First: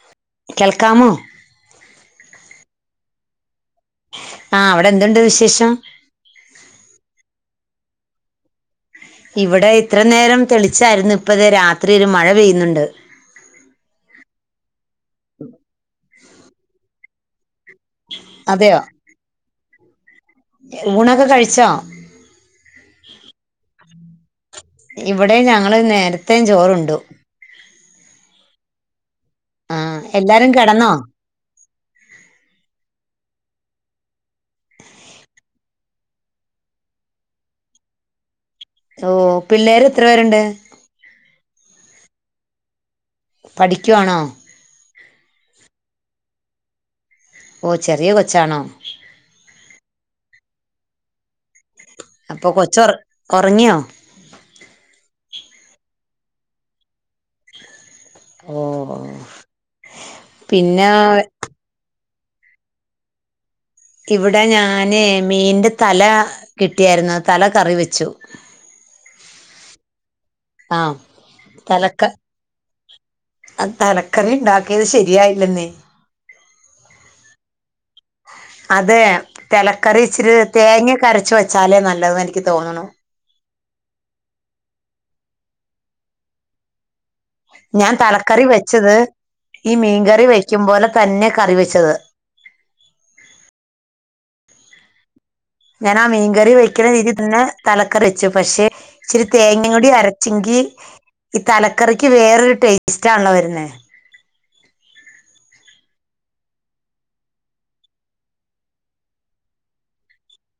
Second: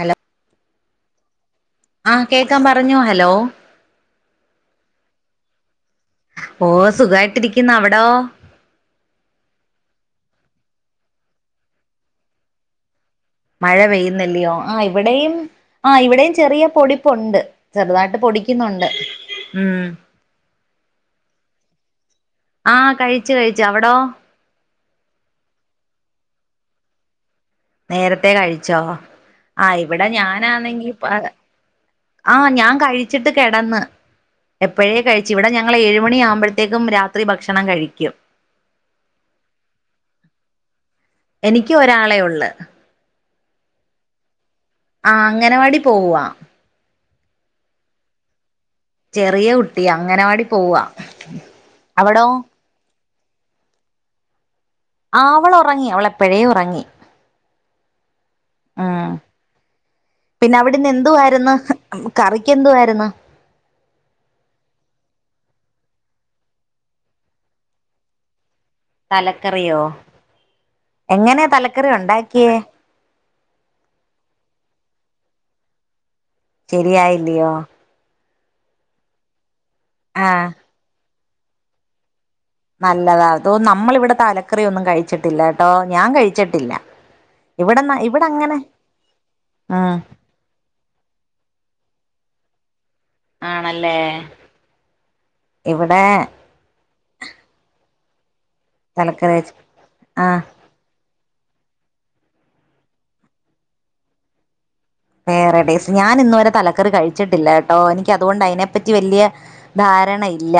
Hello കെൾക്കാമോ ആഹ് കേക്കാം പറഞ്ഞോ ഹലോ ആ അവിടെ എന്തുണ്ട് വിശേഷം ഓ സുഖായിട്ടിരിക്കുന്ന അവിടോ ഇവിടെ ഇത്ര നേരം തെളിച്ചായിരുന്നു ഇപ്പത് രാത്രി ഒരു മഴ പെയ്യുന്നുണ്ട് മഴ പെയ്യുന്നില്ലയോ ആ പുണ്ട് ചെറുതായിട്ട് അതെയോ പൊടിക്കുന്നുണ്ട് ഉം ഊണൊക്കെ കഴിച്ചോ ആഹ കഴിച്ചു കഴിച്ചു അവിടോ ഇവിടെ ഞങ്ങള് നേരത്തേ ചോറുണ്ടു നേരത്തെ കഴിച്ചോ ആ് ആ ഇവിടെ എല്ലാരും ഞാനാണെങ്കി കിടന്നോ ആഹ ഞാൻ കഴിച്ചിട്ട് കിടന്ന് എപ്പോഴേ കഴിച്ചു ഇവിടെ ഞങ്ങള് ഏഴുമണിയ ആകുമ്പോഴത്തേക്കും രാത്രി ഭക്ഷണം കഴിക്കും ഓ പിള്ളേര് എത്ര പേരുണ്ട് എനിക്ക് ഒരാളെ ഒള്ള് പഠിക്കുവാണോ ആ അങ്ങനവാടി പോവുവ ഓ ചെറിയ കൊച്ചാണോ അങ്ങനവാടി പോവാ അവിടോ അപ്പൊ കൊച്ചോറ് ഒറങ്ങ്യോ ആ അവൾ ഒറങ്ങി അവളെ എപ്പഴേ ഉറങ്ങി ഓ ഉം പിന്നെ അവിടെന്ന് എന്തുവായിരുന്നു കറിക്ക് എന്തുവായിരുന്നു. ഇവിടെ ഞാന് മീന്റെ തല കിട്ടിയായിരുന്നു തല കറി വെച്ചു ലക്കറിയോ ആഹ തലക്ക തലക്കറി ഉണ്ടാക്കിയത് ശരി യായില്ലെന്നേ ശരിയായില്ലയോ അതെ തലക്കറി ഇച്ചിരി ആഹ് തേങ്ങ യെകര വച്ച വെച്ചാലേ നല്ലതും എനിക്ക് നിക്ക് തോന്നുണു നല്ലതാ അതോ നമ്മളിവിടെ തലക്കറി ഒന്നും കഴിച്ചിട്ടില്ല ട്ടോ ഞാൻ കഴിച്ചിട്ടില്ല ഇവിടെ ഞാൻ ഇവിടെ തലക്കറി അങ്ങനെ വെച്ചത് ഈ ഉം മീൻകറി വയ്ക്കും പോലെ തന്നെ കറി വെച്ചത്. ആണല്ലേ ഞാൻ ഇവിടെ ആ മീൻകറി വെക്കുന്ന രീതിൽന്നെ തല കറെച്ചു പക്ഷെ ഇച്ചിരി തലക്കറി വെച്ച് തേങ്ങയും കൂടി ആഹ് അരച്ചെങ്കി ഈ തലക്കറിക്ക് വേറൊരു ടേസ്റ്റാണ് വരുന്നേ വേറെടേസ്റ്റ് ഞാൻ ഇന്ന് വരെ തലക്കറി കഴിച്ചിട്ടില്ല ട്ടോ എനിക്ക് അതുകൊണ്ട് അയിനെപ്പറ്റി വലിയ ധാരണയില്ല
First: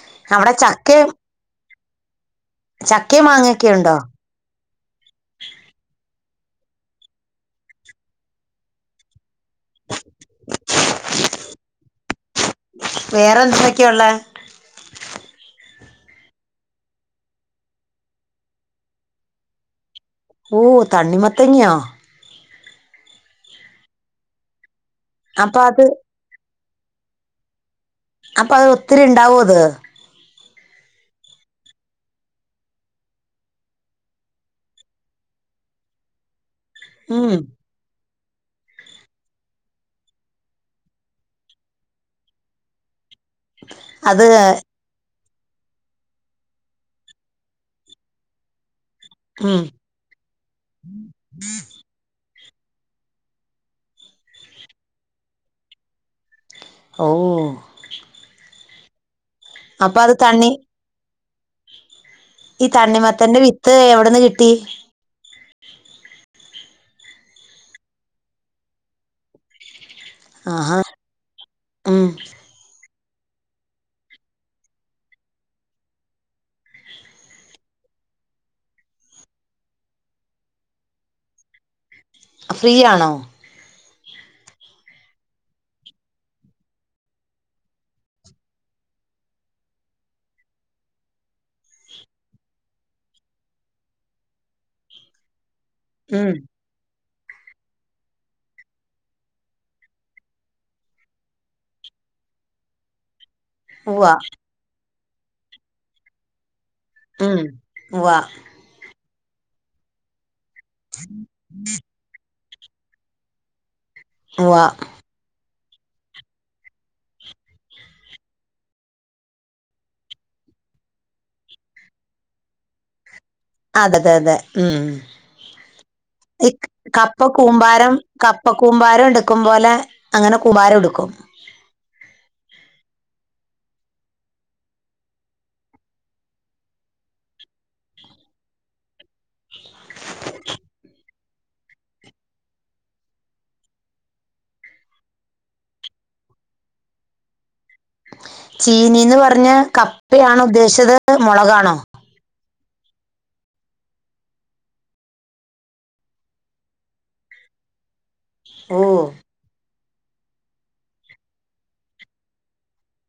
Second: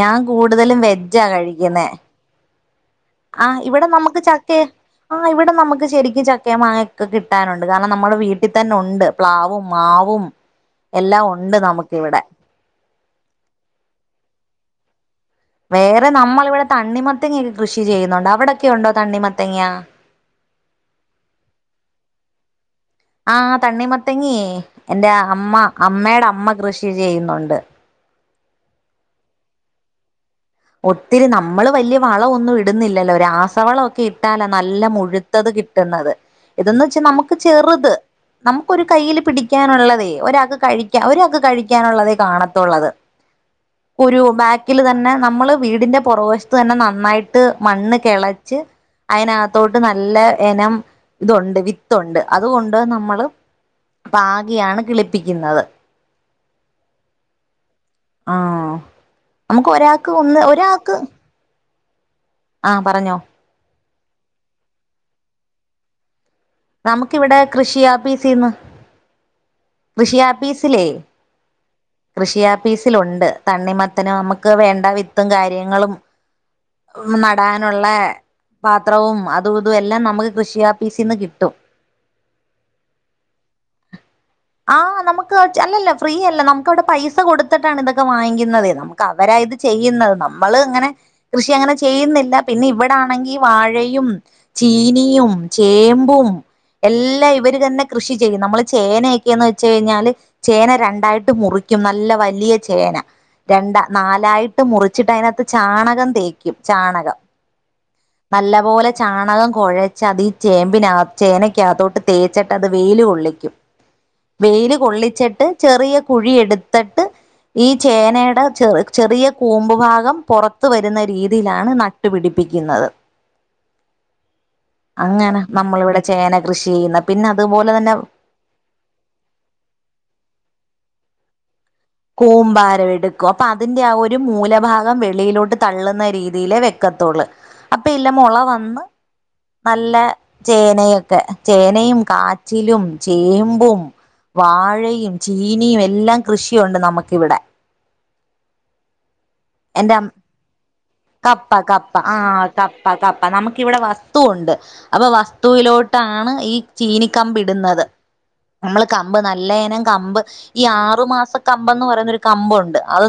ഞാൻ അവിടെ കൂടുതലും ചക്കയും വെജ്ജാകഴിക്കുന്നേ ചക്കയും ആഹ് മാങ്ങയൊക്കെ ഇവിടെ ഉണ്ടോ നമുക്ക് ചക്കേ ആ ഇവിടെ നമുക്ക് ശരിക്കും ചക്കയും മാങ്ങയൊക്കെ കിട്ടാറുണ്ട് കാരണം നമ്മടെ വീട്ടി തന്ന ഒണ്ട് പ്ലാവും മാവും എല്ലാം ഒണ്ട് നമുക്കിവിടെ വേറെ എന്തൊക്കെയാ ഉള്ളേ വേറെ നമ്മൾ ഇവിടെ തണ്ണിമത്തങ്ങക്കെ കൃഷി ചെയ്യുന്നുണ്ട് അവിടെക്കെ ഉണ്ടോ തണ്ണിമത്തങ്ങ ഓ തണ്ണിമത്തങ്ങയൊ ആഹ് തണ്ണിമത്തങ്ങേ എന്റെ അപ്പൊ അമ്മ അത് അമ്മേട അമ്മ കൃഷി ഷി ചെയ്യുന്നുണ്ട് അപ്പൊ അത് ഒത്തിരി ഉണ്ടാവോ അത് ഒത്തിരി നമ്മള് വല്യ വളവൊന്നും ഇടുന്നില്ലല്ലോ രാസവളൊക്കെ ഇട്ടാല നല്ല മുഴുത്തത് കിട്ടുന്നത് ഇതെന്ന് വെച്ചാ ഉം നമുക്ക് ചെറുത് നമുക്ക് ഒരു കൈയില് പിടിക്കാൻ ഒള്ളതെ ഒരാക്ക് കഴിക്ക ഒരാക്ക് കഴിക്കാനൊള്ളതേ കാണാത്തൊള്ളത് ഒരു അത് ബാക്കില് തന്നെ നമ്മള് വീടിന്റെ പുറകുവശത്തന്നെ നന്നായിട്ട് മണ്ണ് കേളച്ച് ഉം ആയിനാത്തോട്ട് നല്ല എനം ഇതുണ്ട് വിത്തുണ്ട് അതു ഉണ്ട് നമ്മള് പാഗിയാണ് കിളിപ്പിക്കുന്നത് ഓ ആ നമുക്ക് അപ്പൊ ഒരാക്ക് അത് ഒന്ന് തണ്ണി ഒരാക്ക് ഈ തണ്ണിമത്തൻ്റെ വിത്ത് എവി ടന്ന് കിട്ടി നമുക്കിവിടെ കൃഷിയാപീസിന്ന് കൃഷി ആഹാ ആപ്പിസിലെ ഉം കൃഷി ആപ്പീസ് ത്തിലുണ്ട് തണ്ണിമത്തനും, നമുക്ക് വേണ്ട വിത്തും, കാര്യങ്ങളും, നടാനുള്ള പാത്രവും, അതും ഇതും, എല്ലാം നമുക്ക് കൃഷി ആപ്പീസീന്ന് കിട്ടും. ഫ്രീയാണോ? ആ നമുക്ക് അല്ലല്ല ഫ്രീയല്ല നമുക്ക് അവിടെ പൈസ കൊടുത്തിട്ടാണ് ഇതൊക്കെ വാങ്ങിക്കുന്നതേ. നമുക്ക് അവരാ ഇത് ചെയ്യുന്നത് നമ്മള് ഇങ്ങനെ കൃഷി അങ്ങനെ ചെയ്യുന്നില്ല പിന്നെ ഇവടാണെങ്കി വാഴയും, ചീനിയും, ചേമ്പും ഉം എൽ ല്ലാ ഇവര് തന്നെ കൃഷി ചെയ്യും നമ്മള് ചേന യെന്ന് വെച്ച് കഴിഞ്ഞാല് ചേന രണ്ടായിട്ട് മുറിക്കും. നല്ല വലിയ ചേന. രണ്ട ഉവ്വ നാലായിട്ട് മുറി ച്ചിട്ടു അയിനകത്ത് ചാണകം തേക്കും. ചാണകം ഉം ഉവ്വ നല്ലപോലെ ചാണകം കുഴച്ച് അതി ചേമ്പിനാ ചേനയ്ക്കാത്തോട്ട് തേ ച്ചട്ട് അത് വെയില് കൊള്ളിക്കും. ഉവ്വ വെയില് കൊള്ളിച്ചട്ട് ചെറിയ കുഴിയെടുത്തട്ട് ഈ ചേനയ്ടാ ചെ - ചെറിയ കൂമ്പു ഭാഗം പുറത്തു വരുന്ന രീതിയിലാണ് നട്ടുപിടിപ്പിക്കുന്നത് അതെ തെ അതെ ഉം അങ്ങനെ നമ്മളിവിടെ ചേന ഇ കൃഷി ചെയ്യുന്ന കപ്പ പിന്നെ അതുപോലെ തന്നെ കൂമ്പാരം കപ്പ കൂമ്പാരം എടുത് ക്കും പോലെ അങ്ങനെ കുമാരം എടുക്കും കൂമ്പാരം എടുക്കും അപ്പൊ അതിന്റെ ആ ഒരു മൂലഭാഗം വെളിയിലോട്ട് തള്ളുന്ന രീതിയിലെ വെക്കത്തോള് അപ്പൊ ഇല്ല മുള വന്ന് നല്ല ചേനയൊക്കെ ചേനയും കാച്ചിലും ചേമ്പും വാഴയും ചീനിയും എല്ലാം കൃഷി കിയുണ്ട് നമുക്കി വിടെ ചീനി ന്നു പറഞ്ഞ എന്റെ കപ്പയാണോ ഉദ്ദേശിച്ചത് കപ്പ മുളകാണോ കപ്പ ആ കപ്പ കപ്പ നമുക്കി വിടെ വസ്തുണ്ട് അപ്പൊ വസ്തുവിലോട്ടാണ് ഈ ചീനി കമ്പിടുന്നത് ഓ നമ്മള് കമ്പ് നല്ലേനം കമ്പ് ഈ ആറു മാസ കമ്പംന്ന് പറയുന്നൊരു കമ്പുണ്ട് അത്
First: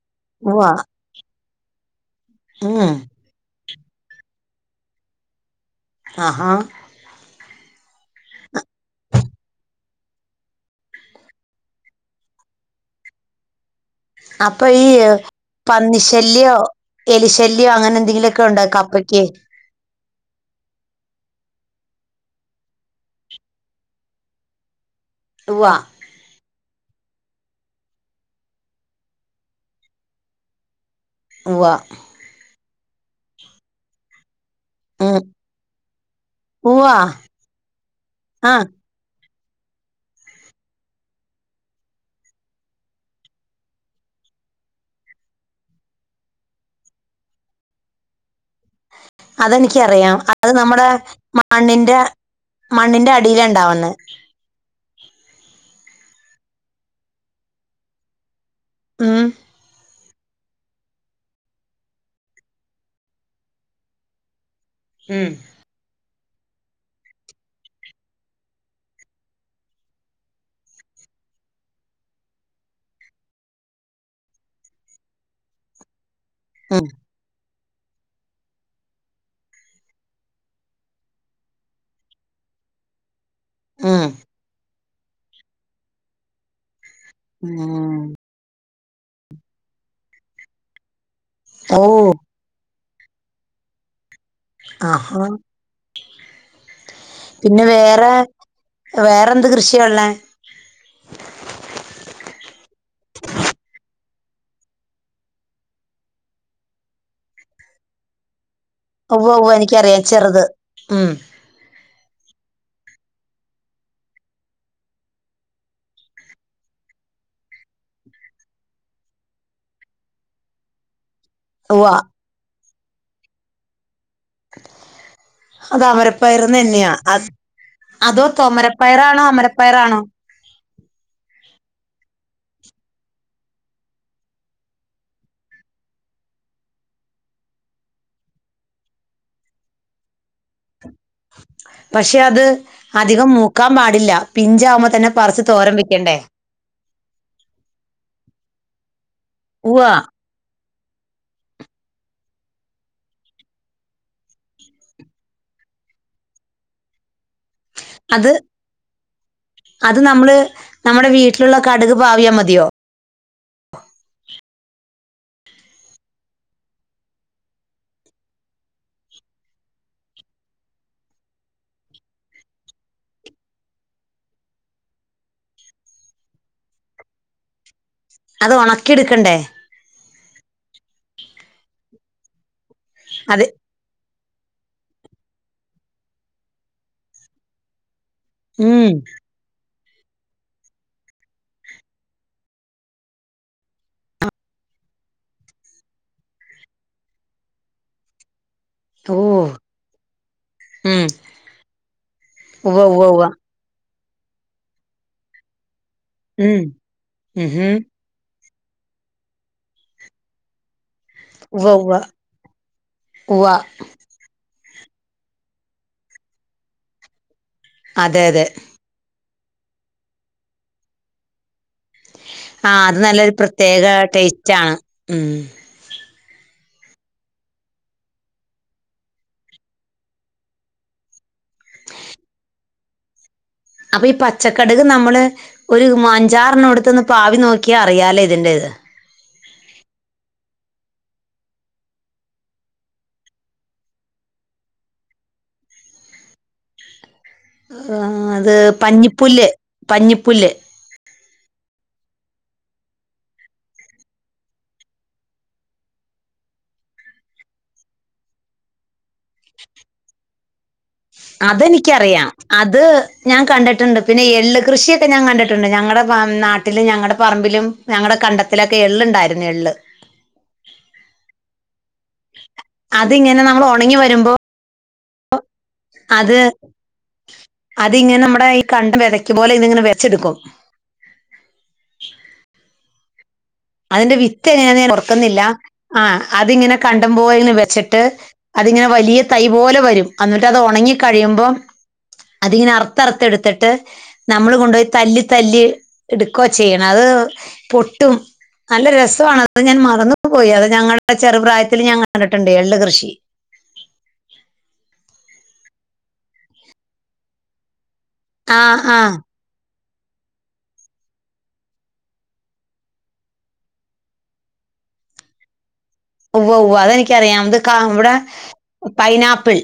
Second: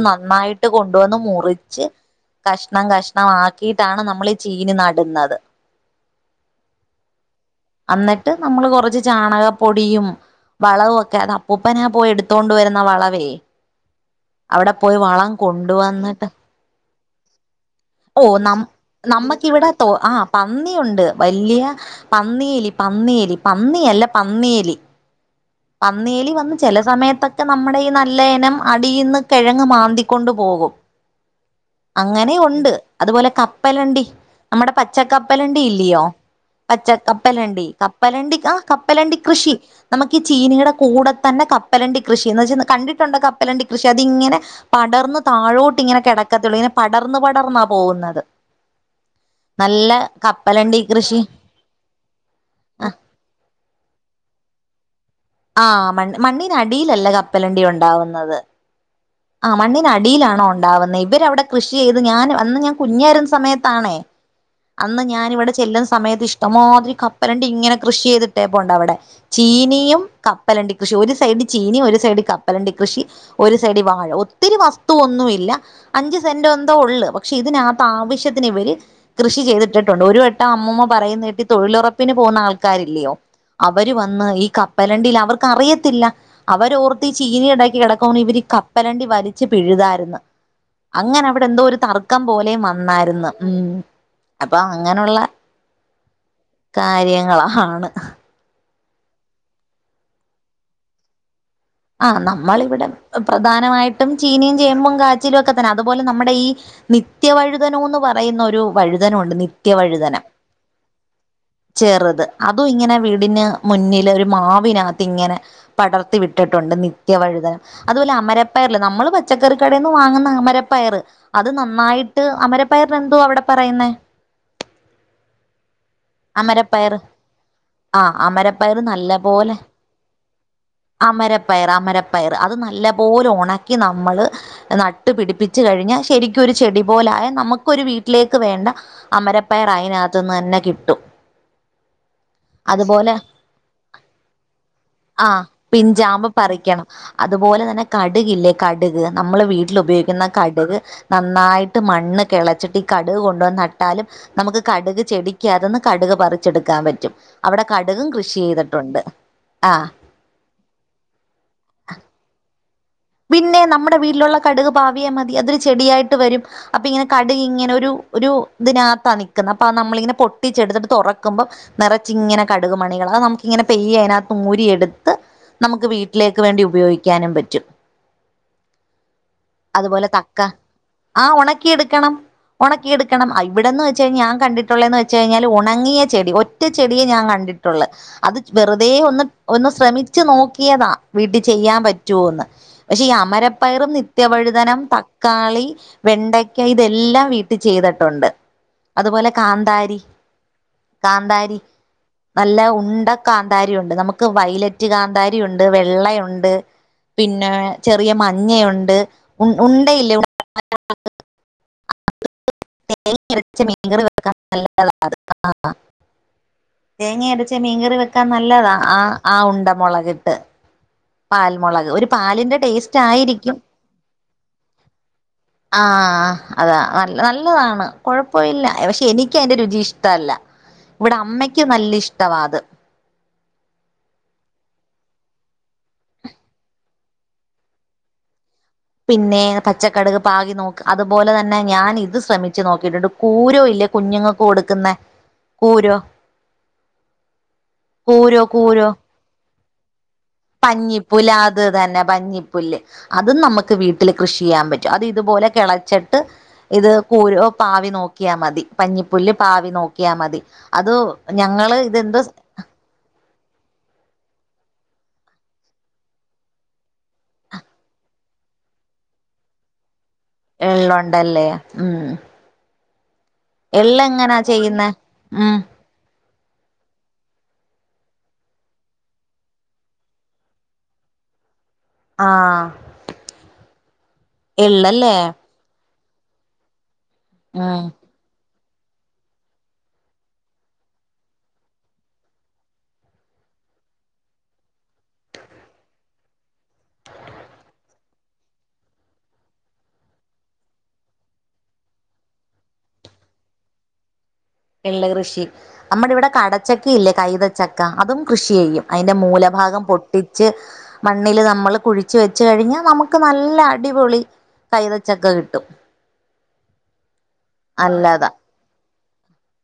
ഉവ്വ നന്നായിട്ട് കൊണ്ടുവന്ന് മുറി ച് കഷ്ടണം ഉം കഷ്ടണം ആ ക്കിയിട്ടാണ് നമ്മൾ ചീന് നടുന്നത് അ ആ അന്നിട്ട് നമ്മള് കുറച്ച് ചാണകപ്പൊടിയും വളവും ഒക്കെ അത് അപ്പൂപ്പനാ പോയി എടുത്തോണ്ട് വരുന്ന വളവേ അപ്പൊ അവിടെ ഈ പോയി വളം കൊണ്ടുവന്നിട്ട് പന്നിശല്യോ എലിശല് ഓ നമ് നമ്മക്കിവിടെ തോ ആ പന്നിയുണ്ട് വല്യ പന്നിലി പന്നേലി പന്നി അല്ല പന്നേലി ഉവ്വ പന്നേലി വന്ന് ചെല സമയത്തൊക്കെ നമ്മുടെ ഈ നല്ല ഇനം അടിയിന്ന് കിഴങ്ങ് മാന്തികൊണ്ട് പോകും ഉവ്വ അങ്ങനെ ഉണ്ട് അതുപോലെ കപ്പലണ്ടി നമ്മുടെ ഉം പച്ചക്കപ്പലണ്ടി ഇല്ലയോ പച്ച ഉവ്വ കപ്പലണ്ടി കപ്പലണ്ടി ആ കപ്പലണ്ടി കൃഷി നമുക്ക് ഈ ചീനിയുടെ കൂടെ തന്നെ കപ്പലണ്ടി കൃഷി എന്ന് വെച്ച കണ്ടിട്ടുണ്ട് കപ്പലണ്ടി കൃഷി അതിങ്ങനെ പടർന്നു താഴോട്ട് ഇങ്ങനെ കിടക്കത്തുള്ളൂ ഇങ്ങനെ പടർന്നു പടർന്നാ പോകുന്നത് അതെനിക്ക്‌ നല്ല അറിയാം അത് കപ്പലണ്ടി നമ്മുടെ കൃഷി മണ്ണിന്റെ മണ്ണിന്റെ അടിയില ഉണ്ടാവണം എ ആ മൺ മണ്ണിനടിയിലല്ല കപ്പലണ്ടി ഉണ്ടാവുന്നത് ഉം ആ മണ്ണിനാട് ടിയിലാണോ ഉണ്ടാവുനെ ഇവരവിടെ കൃഷി ചെയ്ത് ഞാൻ അന്ന് ഞാൻ കുഞ്ഞാരുന്ന സമയത്താണേ അന്ന് ഉം ഞാനിവിടെ ചെല്ല സമയത്ത് ഇഷ്ടംമാതിരി കപ്പലണ്ടി ഇങ്ങനെ കൃഷി ചെയ്തിട്ടേപ്പൊണ്ടവിടെ ചീനിയും കപ്പലണ്ടി കൃഷി ഒരു സൈഡ് ചീനി ഒരു സൈഡ് കപ്പലണ്ടി കൃഷി ഒരു സൈഡ് വാഴ് ഒത്തിരി വസ്തുവൊന്നു ഇല്ല അഞ്ച് സെൻ്റോ എന്തോ ഉം ഒള്ള് പക്ഷെ ഇതിനകത്ത് ആവശ്യത്തിന് ഇവര് കൃഷി ചെയ്തിട്ടിട്ടുണ്ട് ഒരു വട്ടം അമ്മമ്മ പറയുന്ന കേട്ടി തൊഴിലുറപ്പിന് പോവുന്ന ആൾക്കാരില്ല്യോ അവര് ഉം വന്ന് ഈ ക വലണ്ടില്ല അവർക്ക് അറിയത്തില്ല അവരോർ ചീനിണ്ടാക്കി ഉം. കിടക്കാണി ഇവരിക- കപ്പലണ്ടി വലിച്ചു പിഴുതാർന്ന് അങ്ങനെ അവിടെ എന്തോ ഒരു ഓ തർക്കം പോലേം വ വന്നായിര്ന്ന് ഉ അപ്പൊ അങ്ങനൊള്ള ആഹാ പിന്നെ കാര്യങ്ങളാണ് വേറെ എന്ത് കൃഷിയ ഒള്ളെ ആ് നമ്മളിവിടെ പ്രധാനമായിട്ടും ചീനയും ചേമ്പും കാച്ചിലും ഒക്കെ തന്നെ അതുപോലെ നമ്മുടെ ഈ നിത്യവഴുതനോന്ന് പറയുന്നൊ ഒരു- ഉവ്വ വഴുതനുണ്ട് ഉവ്വ എനിക്കറിയാം നിത്യവഴുതനം ചെറുത് ഉം ചെറ്ത് അതും ഇങ്ങനെ വീടിന് മുന്നിൽ ഒരു മാവിനാത്ത് ഇങ്ങനെ പടർത്തി വിട്ട് ഇട്ടിട്ടുണ്ട് നിത്യവഴുതനം അതുപോലെ അമരപ്പയർല് നമ്മള് പച്ചക്കറിക്കടേന്ന് വാങ്ങുന്ന അമരപ്പയറ് അത് ഉവ്വ നന്നായിട്ട് അമര- പയറിനെന്തുവ അവിടെ പറയുന്നേ അത് അമരപ്പയർന്ന് തന്നെയാ അമരപ്പയറ് അ ആഹ് അതോ അമരപ്പയറ് നല്ല തൊമരപ്പയറാണോ പോലെ അമരപ്പയറാണോ അമരപ്പയർ അമരപ്പയർ അത് നല്ല പോലെ ഒണക്കി നമ്മള് നട്ടു പിടിപ്പിച്ച് കഴിഞ്ഞാൽ ശരിക്കൊരു ചെടി പോലായാൽ നമുക്കൊരു വീട്ടിലേക്ക് വേണ്ട അമരപ്പയറ് അതിനകത്തുനിന്ന് തന്നെ കിട്ടും പക്ഷേ അത് അതുപോലെ അധികം മൂക്കാൻ പാടില്ല പിഞ്ചാവുമ്പൊതന്നെ പറിച്ച് തോര- പിൻചാമ്പം പറിക്കണം അതുപോലെ തന്നെ കടുകില്ലേ കട്- നമ്മള് വീട്ടിൽ ഉവ്വ ഉപയോഗിക്കുന്ന കടുക് നന്നായിട്ട് മണ്ണ് കെളച്ചിട്ട് ഈ കടുക് കൊണ്ടുവന്ന് നട്ടാലും നമുക്ക് കടുക് ചെടിക്കാതെന്ന് കടുക് പറിച്ചെടുക്കാൻ പറ്റും അവിടെ കടുകും അത് കൃഷിചെയ്തിട്ടുണ്ട് ആഹ് അത് നമ്മള് നമ്മുടെ വീട്ടിലുള്ള കടുക് പാവിയ മതിയോ പിന്നെ നമ്മുടെ വീട്ടിലുള്ള കടുക് പാവിയ മതി അതൊരു ചെടിയായിട്ട് വരും അപ്പൊ ഇങ്ങനെ കടുക് ഇങ്ങനെ ഒരു ഒരു ഇതിനാത്താ നിൽക്കുന്നത് അപ്പൊ നമ്മളിങ്ങനെ പൊട്ടിച്ചെടുത്തിട്ട് തുറക്കമ്പം നിറച്ചിങ്ങനെ കടുക് മണികൾ അത് നമുക്കിങ്ങനെ പെയ്യ അതിനകത്ത് ഊരി എടുത്ത് നമുക്ക് വീട്ടിലേക്ക് വേണ്ടി ഉപയോഗിക്കാനും പറ്റും അത് ഉണക്കിയെടുക്കണ്ടേ അതുപോലെ കക്ക ആഹ് ഒണക്കി എടുക്കണം ഒണക്കിയെടുക്കണം അത് ഇവിടെന്ന് വെച്ചു കഴിഞ്ഞാൽ കണ്ടിട്ടുള്ളേന്ന് വെച്ച്കഴിഞ്ഞാൽ ഒണങ്ങിയ ചെടി ഒറ്റ ചെടിയെ ഞാൻ കണ്ടിട്ടൊള്ളൂ അത് ഉം വെറുതെ ഒന്ന് ഒന്ന് ശ്രമിച്ചു നോക്കിയതാ വീട്ടിൽ ചെയ്യാൻ പറ്റുവോന്ന് പക്ഷെ ഈ അമരപ്പയറും നിത്യവഴുതനം തക്കാളി വെണ്ടയ്ക്ക ഇതെല്ലാം വീട്ടി ചെയ്തിട്ടൊണ്ട് ഓ അതുപോലെ കാന്താരി ഉം കാന്താരി നല്ല ഉവ്വ ഉവ്വ ഉണ്ട ഉവ്വ കാന്താരി ഒണ്ട് നമു വൈലറ്റ് കാന്താരി ഉണ്ട് വെ ള്ള ഉണ്ട് ഉം പിന്നെ ഉഹു റിയ മഞ്ഞയുണ്ട് ഉ ഉണ്ടയില്ലേ [unintelligible] ഉവ്വ് ഉവ്വ് തേങ്ങ അരച്ച് മീൻ കറി വെക്കാ നല്ലതാ അത് ആ ആ തേങ്ങ അര ച്ച മീൻകറി അതെ വെക്കാൻ അതെ നല്ലതാ ആ ആ ഉണ്ട മൊളകിട്ട് പാൽ ആ അത് നല്ലൊരു പ്രത്യേക ടേസ്റ്റ് ആണ് ഉമ് ആഹ് അതാ നൽ നല്ലതാണ് കൊഴപ്പയില്ല പക്ഷെ എനിക്ക് അതിന്റെ രുചി ഇഷ്ടവല്ല ഇവിടെ അമ്മയ്ക്കും നല്ല ഇഷ്ടവാ അത് അപ്പൊ ഈ പച്ചകട്ക് നമ്മൾ ഒര് മ അഞ്ചാറെണ്ണം എടുത്തൊന്ന് പാവി നോക്കിയാ അറിയാലേ ഇതിന്റേ ഇത് പിന്നെ പച്ചക്കടുക് പാകി നോക്ക് അതുപോലെ തന്നെ ഞാൻ ഇത് ശ്രമിച്ചു നോക്കിട്ടുണ്ട് കൂരോ ഇല്ലേ കുഞ്ഞുങ്ങൾക്ക് കൊട്ക്ക്‌ന്നെ കൂരോ ആ കൂരോ അത് കൂരോ പഞ്ഞിപ്പുല്ല് പഞ്ഞിപ്പുല്ല് പുല്ലാ അത് തന്നെ പഞ്ഞിപ്പുല്ല് അതും നമുക്ക് വീട്ടില് കൃഷി ചെയ്യാൻ പറ്റും അത് ഇതുപോലെ കെളച്ചിട്ട് ഇത് കുരോ പാവി നോക്കിയാൽ മതി പഞ്ഞിപ്പുല്ല് പാവി നോക്കിയാൽ മതി അത് ഞങ്ങള് ഇതെന്തോ അതെനിക്കറിയാം അത് ഞാൻ കണ്ടിട്ടുണ്ട് പിന്നെ എള്ള് കൃഷിയൊ ക്കെ ഞാൻ കണ്ടിട്ടുണ്ട് ഞങ്ങടെ പം നാട്ടിലും ഞങ്ങളുടെ പറമ്പിലും ഞങ്ങടെ കണ്ടത്തിലൊക്കെ എള്ള് ഇണ്ടായിരുന്നു എള്ള് എള്ളുണ്ട് അല്ലേ ഉം ത് ഇങ്ങനെ നമ്മൾ ഒണങ്ങി എള്ള് വരുമ്പോ എങ്ങനാ ചെയ്യുന്നേ ഉം അത് അതിങ്ങനെ നമ്മുടെ ഈ കണ്ടം വെതക്കും പോലെ ഇത് ഇങ്ങനെ വെത്ച്ച് ഇട്ക്കും ആ അതിന്റെ വിത്ത് എങ്ങനെന്ന് ഞാൻ ഓർക്ക്‌ന്നില്ല ആ അതിങ്ങനെ കണ്ടം പോലെ ഇങ്ങനെ ഉം വെച്ച്ട്ട് അതിങ്ങനെ വലിയ തൈ പോലെ വരും അന്നിട്ട് അത് ഒണങ്ങി കഴിയുമ്പം അതിങ്ങനെ അറുത്ത്റുത്തെ എടുത്തിട്ട് നമ്മൾ കൊണ്ടുപോയി തല്ലി തല്ലി ഇട്ക്കുവാ ചെയ്യ്ണേ അത് പൊട്ടും നല്ല രസവാണ് അത് ഞാൻ മറന്ന് പോയി അത് ഞങ്ങളുടെ ചെറുപ്രായത്തിൽ ഞാൻ കണ്ടിട്ട്ണ്ട് എള്ള്കൃഷി എള്ള് കൃഷി നമ്മടെ ഇവിടെ കടച്ചക്ക ഇല്ലേ കൈതച്ചക്ക ക്ക അതും കൃഷി ആ ചെയ്യും ആ അതിന്റെ മൂലഭാഗം പൊ കട്ടിച്ച് മണ്ണില് നമ്മൾ കുഴിച്ച് വെച്ച് കഴിഞ്ഞാ നമുക്ക് നല്ല അടിപൊളി കൈതച്ചക്ക കിട്ടും ഉവ്വ് ഉവ്വ് അതെനിക്ക് അറിയാ ഇത് ക ഇവ്ടെ അല്ലതാ പൈനാപ്പിൾ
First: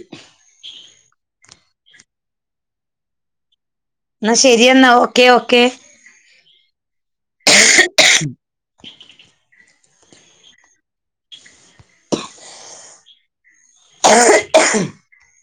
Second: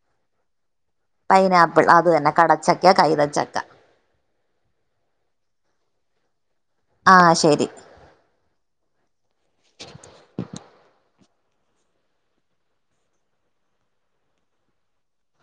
പൈനാപ്പിൾ അത് തന്നെ കടച്ചക്ക കൈതച്ചക്ക എന്ന ശെരിയെന്നാ ഓക്കേ ഒക്കെ ആഹ് ശരി [inaudible]